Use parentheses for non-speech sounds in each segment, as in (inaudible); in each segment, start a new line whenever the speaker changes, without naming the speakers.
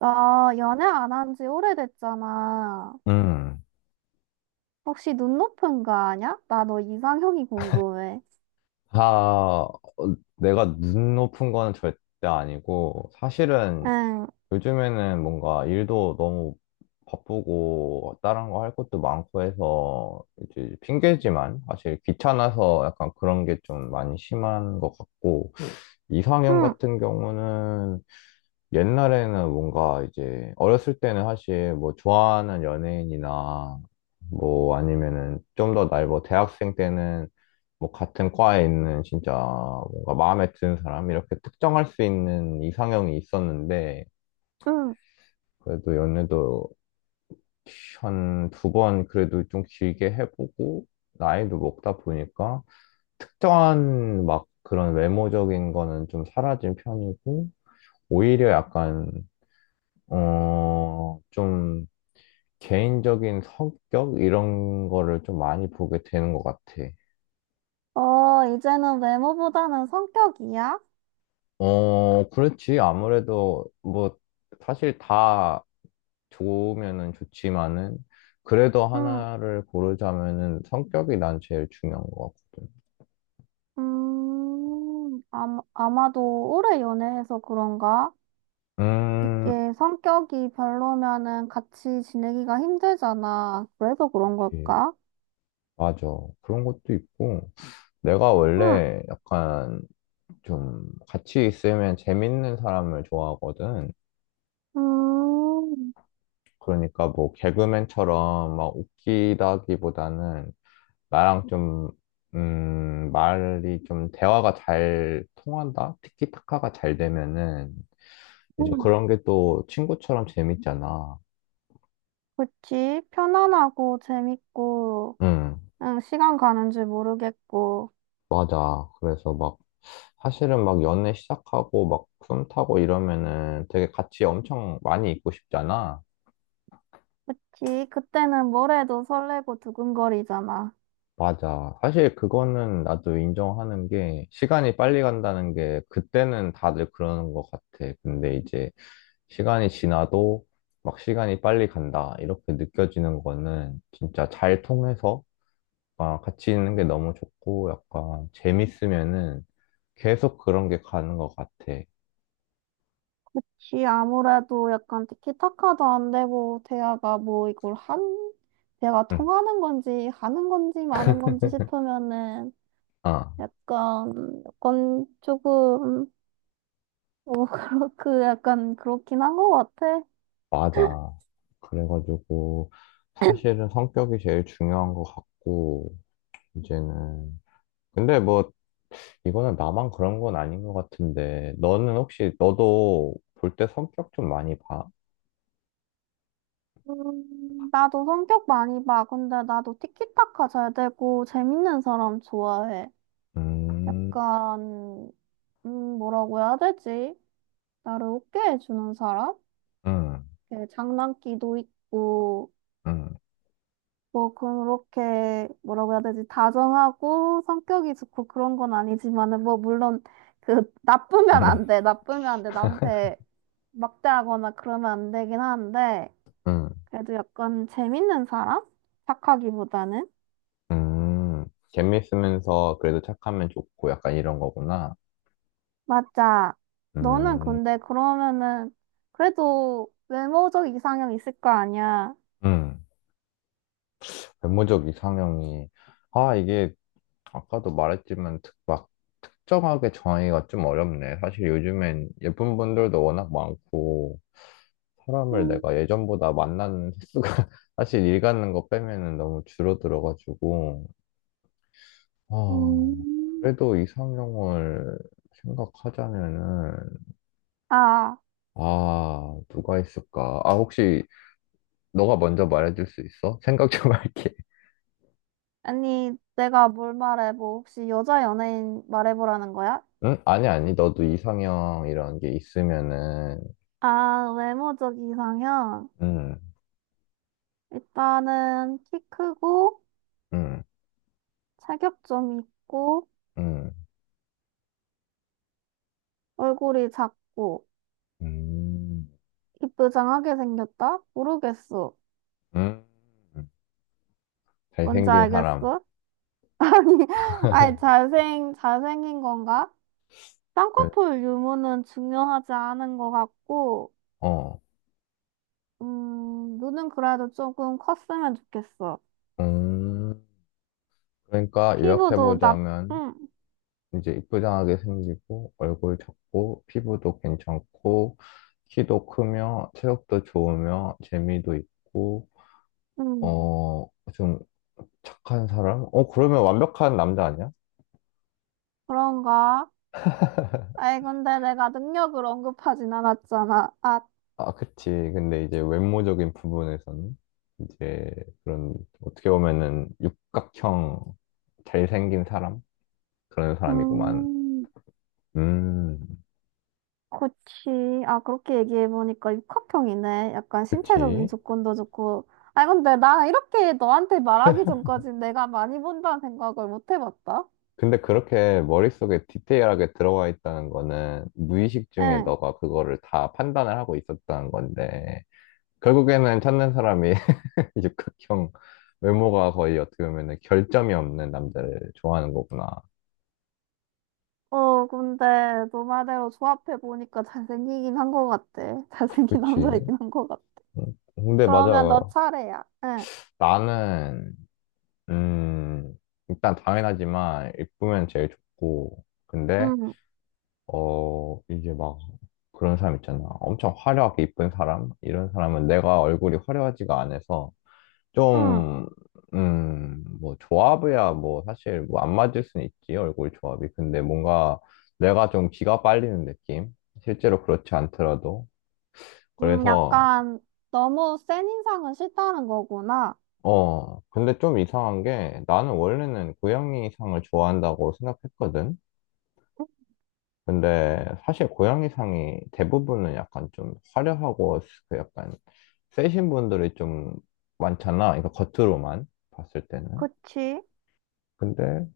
아, 연애 안 한 지 오래됐잖아.
음,
혹시 눈 높은 거 아냐? 나 너 이상형이 궁금해.
다, 어, 내가 눈 높은 거는 절대 아니고, 사실은
응,
요즘에는 뭔가 일도 너무 바쁘고, 다른 거 할 것도 많고 해서, 이제 핑계지만, 사실 귀찮아서 약간 그런 게 좀 많이 심한 것 같고, 이상형
응,
같은 경우는 옛날에는 뭔가 이제 어렸을 때는 사실 뭐 좋아하는 연예인이나 뭐 아니면은 좀 더 나이 뭐 대학생 때는 뭐 같은 과에 있는 진짜 뭔가 마음에 드는 사람 이렇게 특정할 수 있는 이상형이 있었는데
응.
그래도 연애도 한 두 번 그래도 좀 길게 해보고 나이도 먹다 보니까 특정한 막 그런 외모적인 거는 좀 사라진 편이고 오히려 약간 좀 개인적인 성격 이런 거를 좀 많이 보게 되는 것 같아.
어, 이제는 외모보다는 성격이야?
어, 그렇지. 아무래도 뭐 사실 다 좋으면은 좋지만은 그래도
응.
하나를 고르자면은 성격이 난 제일 중요한 것 같거든.
아마도 오래 연애해서 그런가?
음,
이게 성격이 별로면은 같이 지내기가 힘들잖아. 그래서 그런
그치.
걸까?
맞아. 그런 것도 있고, 내가
응,
원래 약간 좀 같이 있으면 재밌는 사람을 좋아하거든.
음,
그러니까 뭐 개그맨처럼 막 웃기다기보다는 나랑 좀, 말이 좀 대화가 잘 통한다? 티키타카가 잘 되면은 이제
응.
그런 게 또 친구처럼 재밌잖아.
그치? 편안하고 재밌고.
응,
응, 시간 가는 줄 모르겠고.
맞아. 그래서 막 사실은 막 연애 시작하고 막 썸 타고 이러면은 되게 같이 엄청 많이 있고 싶잖아.
그치, 그때는 뭘 해도 설레고 두근거리잖아.
맞아. 사실 그거는 나도 인정하는 게 시간이 빨리 간다는 게 그때는 다들 그러는 것 같아. 근데 이제 시간이 지나도 막 시간이 빨리 간다. 이렇게 느껴지는 거는 진짜 잘 통해서 아, 같이 있는 게 너무 좋고 약간 재밌으면은 계속 그런 게 가는 것 같아.
지 아무래도 약간 티키타카도 안 되고, 대화가 뭐 이걸 한, 대화가
응.
통하는 건지, 하는 건지, 마는 건지
(laughs)
싶으면은,
아,
약간, 약간 조금, (laughs) 그 약간 그렇긴 한 것 같아.
맞아. 그래가지고 사실은 성격이 제일 중요한 것 같고 이제는 근데 뭐 이거는 나만 그런 건 아닌 것 같은데, 너는 혹시, 너도 볼 때 성격 좀 많이 봐?
나도 성격 많이 봐. 근데 나도 티키타카 잘 되고, 재밌는 사람 좋아해.
음,
약간, 뭐라고 해야 되지? 나를 웃게 해주는 사람?
음,
이렇게 장난기도 있고,
음,
뭐, 그렇게, 뭐라고 해야 되지? 다정하고, 성격이 좋고 그런 건 아니지만은, 뭐, 물론, 그, 나쁘면
음,
안 돼. 나쁘면 안 돼. 남한테 막대하거나 그러면 안 되긴 한데,
음,
그래도 약간 재밌는 사람? 착하기보다는?
재밌으면서 그래도 착하면 좋고 약간 이런 거구나.
맞아. 너는
음,
근데 그러면은, 그래도 외모적 이상형 있을 거 아니야?
음. 외모적 이상형이, 아, 이게 아까도 말했지만 막 특정하게 정하기가 좀 어렵네. 사실 요즘엔 예쁜 분들도 워낙 많고, 사람을
음,
내가 예전보다 만나는 횟수가 (laughs) 사실 일 가는 거 빼면은 너무 줄어들어가지고, 어,
음.
그래도 이상형을 생각하자면은,
아,
아, 누가 있을까? 아, 혹시 너가 먼저 말해줄 수 있어? 생각 좀 (laughs) 할게.
아니, 내가 뭘 말해? 뭐, 혹시 여자 연예인 말해보라는 거야?
응? 아니, 아니, 너도 이상형 이런 게 있으면은,
아, 외모적 이상형.
응,
일단은 키 크고,
응,
체격점 있고,
응,
얼굴이 작고,
음,
이쁘장하게 생겼다? 모르겠어.
음,
뭔지
잘생긴 사람.
알겠어? (laughs) 아니, 아니,
(laughs)
잘생긴 건가?
왜?
쌍꺼풀 유무는 중요하지 않은 것 같고,
어,
눈은 그래도 조금 컸으면 좋겠어.
음. 그러니까
피부도 나,
요약해보자면
음.
이제 이쁘장하게 생기고 얼굴 작고 피부도 괜찮고 키도 크며 체력도 좋으며 재미도 있고
음.
어 좀 착한 사람? 그러면 완벽한 남자 아니야?
그런가? 아이, 근데 내가 능력을 언급하진 않았잖아. 아,
아, 그치. 근데 이제 외모적인 부분에서는 이제 그런 어떻게 보면은 육각형 잘생긴 사람? 그런 사람이구만.
음,
음,
그치. 아, 그렇게 얘기해보니까 육학형이네. 약간 신체적인
그치.
조건도 좋고. 아 근데 나 이렇게 너한테 말하기 전까지 내가 많이 본다는 생각을 못 해봤다.
근데 그렇게 머릿속에 디테일하게 들어와 있다는 거는 무의식 중에
응.
너가 그거를 다 판단을 하고 있었다는 건데, 결국에는 찾는 사람이 (laughs) 육각형 외모가 거의 어떻게 보면 결점이 없는 남자를 좋아하는 거구나.
어, 근데 너 말대로 조합해보니까 잘생기긴 한 것 같아. (laughs) 잘생긴
그치.
남자이긴 한 것 같아.
근데 맞아.
그러면 너 차례야. 응.
나는, 음, 일단 당연하지만, 이쁘면 제일 좋고, 근데
응.
이제 막 그런 사람 있잖아. 엄청 화려하게 이쁜 사람? 이런 사람은 내가 얼굴이 화려하지가 않아서
응.
좀, 뭐 조합이야 뭐 사실 뭐 안 맞을 수는 있지, 얼굴 조합이. 근데 뭔가 내가 좀 기가 빨리는 느낌? 실제로 그렇지 않더라도. 그래서,
약간 너무 센 인상은 싫다는 거구나.
근데 좀 이상한 게 나는 원래는 고양이상을 좋아한다고 생각했거든. 근데 사실 고양이상이 대부분은 약간 좀 화려하고 그 약간 세신 분들이 좀 많잖아. 그러니까 겉으로만 봤을 때는.
그치?
근데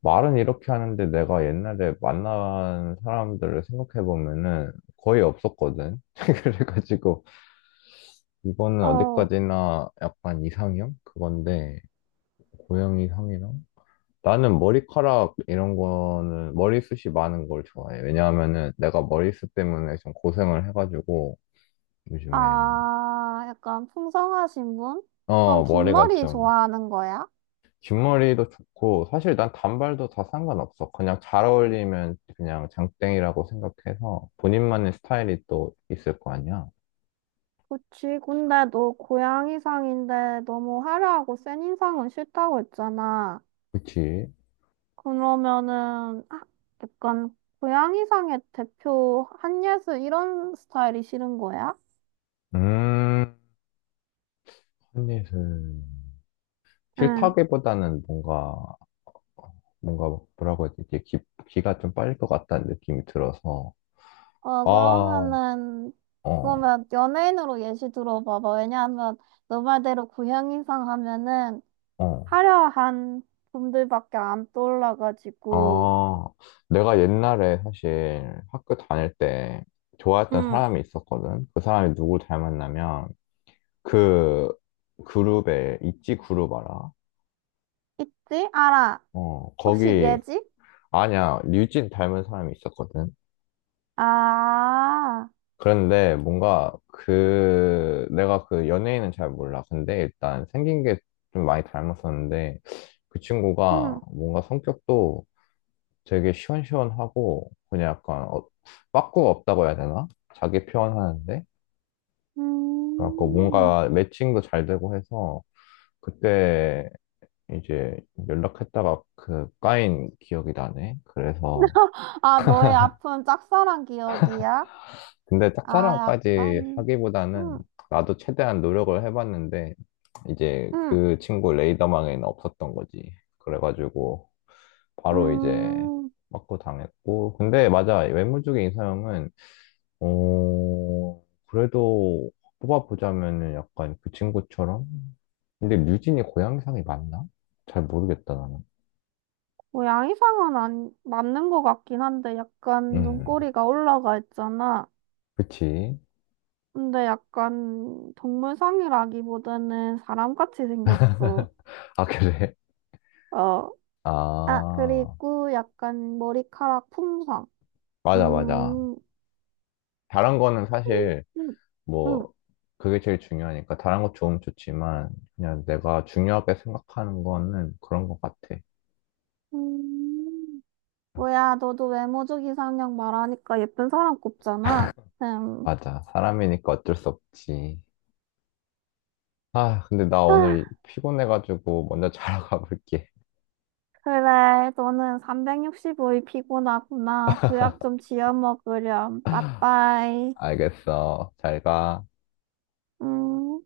말은 이렇게 하는데 내가 옛날에 만난 사람들을 생각해 보면은 거의 없었거든. (laughs) 그래가지고 이거는
어,
어디까지나 약간 이상형 그건데 고양이상이랑 나는 머리카락 이런 거는 머리숱이 많은 걸 좋아해. 왜냐하면은 내가 머리숱 때문에 좀 고생을 해가지고 요즘에
아, 약간 풍성하신 분? 그럼 긴
머리가
머리
좀
좋아하는 거야?
긴 머리도 좋고 사실 난 단발도 다 상관없어. 그냥 잘 어울리면 그냥 장땡이라고 생각해서 본인만의 스타일이 또 있을 거 아니야.
그치. 근데 너 고양이상인데 너무 화려하고 센 인상은 싫다고 했잖아.
그치?
그러면은 아, 약간 고양이상의 대표 한예슬 이런 스타일이 싫은 거야?
음, 한예슬.
응
싫다기보다는 뭔가 뭐라고 해야 되지? 기가 좀 빨릴 것 같다는 느낌이 들어서.
어,
아.
그러면은,
어,
그러면 연예인으로 예시 들어봐봐. 왜냐하면, 너 말대로 고향이상 하면은,
어.
화려한 분들밖에 안 떠올라가지고,
아, 내가 옛날에 사실 학교 다닐 때 좋아했던
응,
사람이 있었거든. 그 사람이 누굴 닮았나면 그 그룹에 있지 그룹 알아?
있지? 알아.
어,
혹시
거기
예지?
아니야. 류진 닮은 사람이 있었거든.
아,
그런데 뭔가 내가 그 연예인은 잘 몰라. 근데 일단 생긴 게 좀 많이 닮았었는데 그 친구가
응.
뭔가 성격도 되게 시원시원하고 그냥 약간 빠꾸가 없다고 해야 되나? 자기 표현하는데. 그래갖고
음.
뭔가 매칭도 잘 되고 해서 그때 이제 연락했다가 그 까인 기억이 나네. 그래서
아, 너의 아픈 짝사랑 기억이야?
근데
아,
짝사랑까지
약간,
하기보다는
음,
나도 최대한 노력을 해봤는데 이제
응.
그 친구 레이더망에는 없었던 거지. 그래가지고 바로 이제
음.
빠꾸 당했고 근데 맞아. 외모 쪽의 이사형은 그래도 뽑아보자면은 약간 그 친구처럼? 근데 류진이 고향상이 맞나? 잘 모르겠다, 나는.
뭐 양이상은 안, 맞는 것 같긴 한데 약간
음,
눈꼬리가 올라가 있잖아.
그치.
근데 약간 동물상이라기보다는 사람같이 생겼어.
(laughs) 아, 그래?
어. 아,
아,
그리고 약간 머리카락 품성.
맞아, 맞아.
음,
잘한 거는 사실,
음,
뭐,
음,
그게 제일 중요하니까. 잘한 거 좋으면 좋지만, 그냥 내가 중요하게 생각하는 거는 그런 것 같아.
음. 뭐야, 너도 외모적 이상형 말하니까 예쁜 사람 꼽잖아. 음.
맞아. 사람이니까 어쩔 수 없지. 아, 근데 나
아,
오늘 피곤해가지고 먼저 자러 (laughs) 가볼게.
그래, 너는 365일 피곤하구나. 보약 좀 지어 먹으렴. 빠빠이.
알겠어. 잘 가.
음.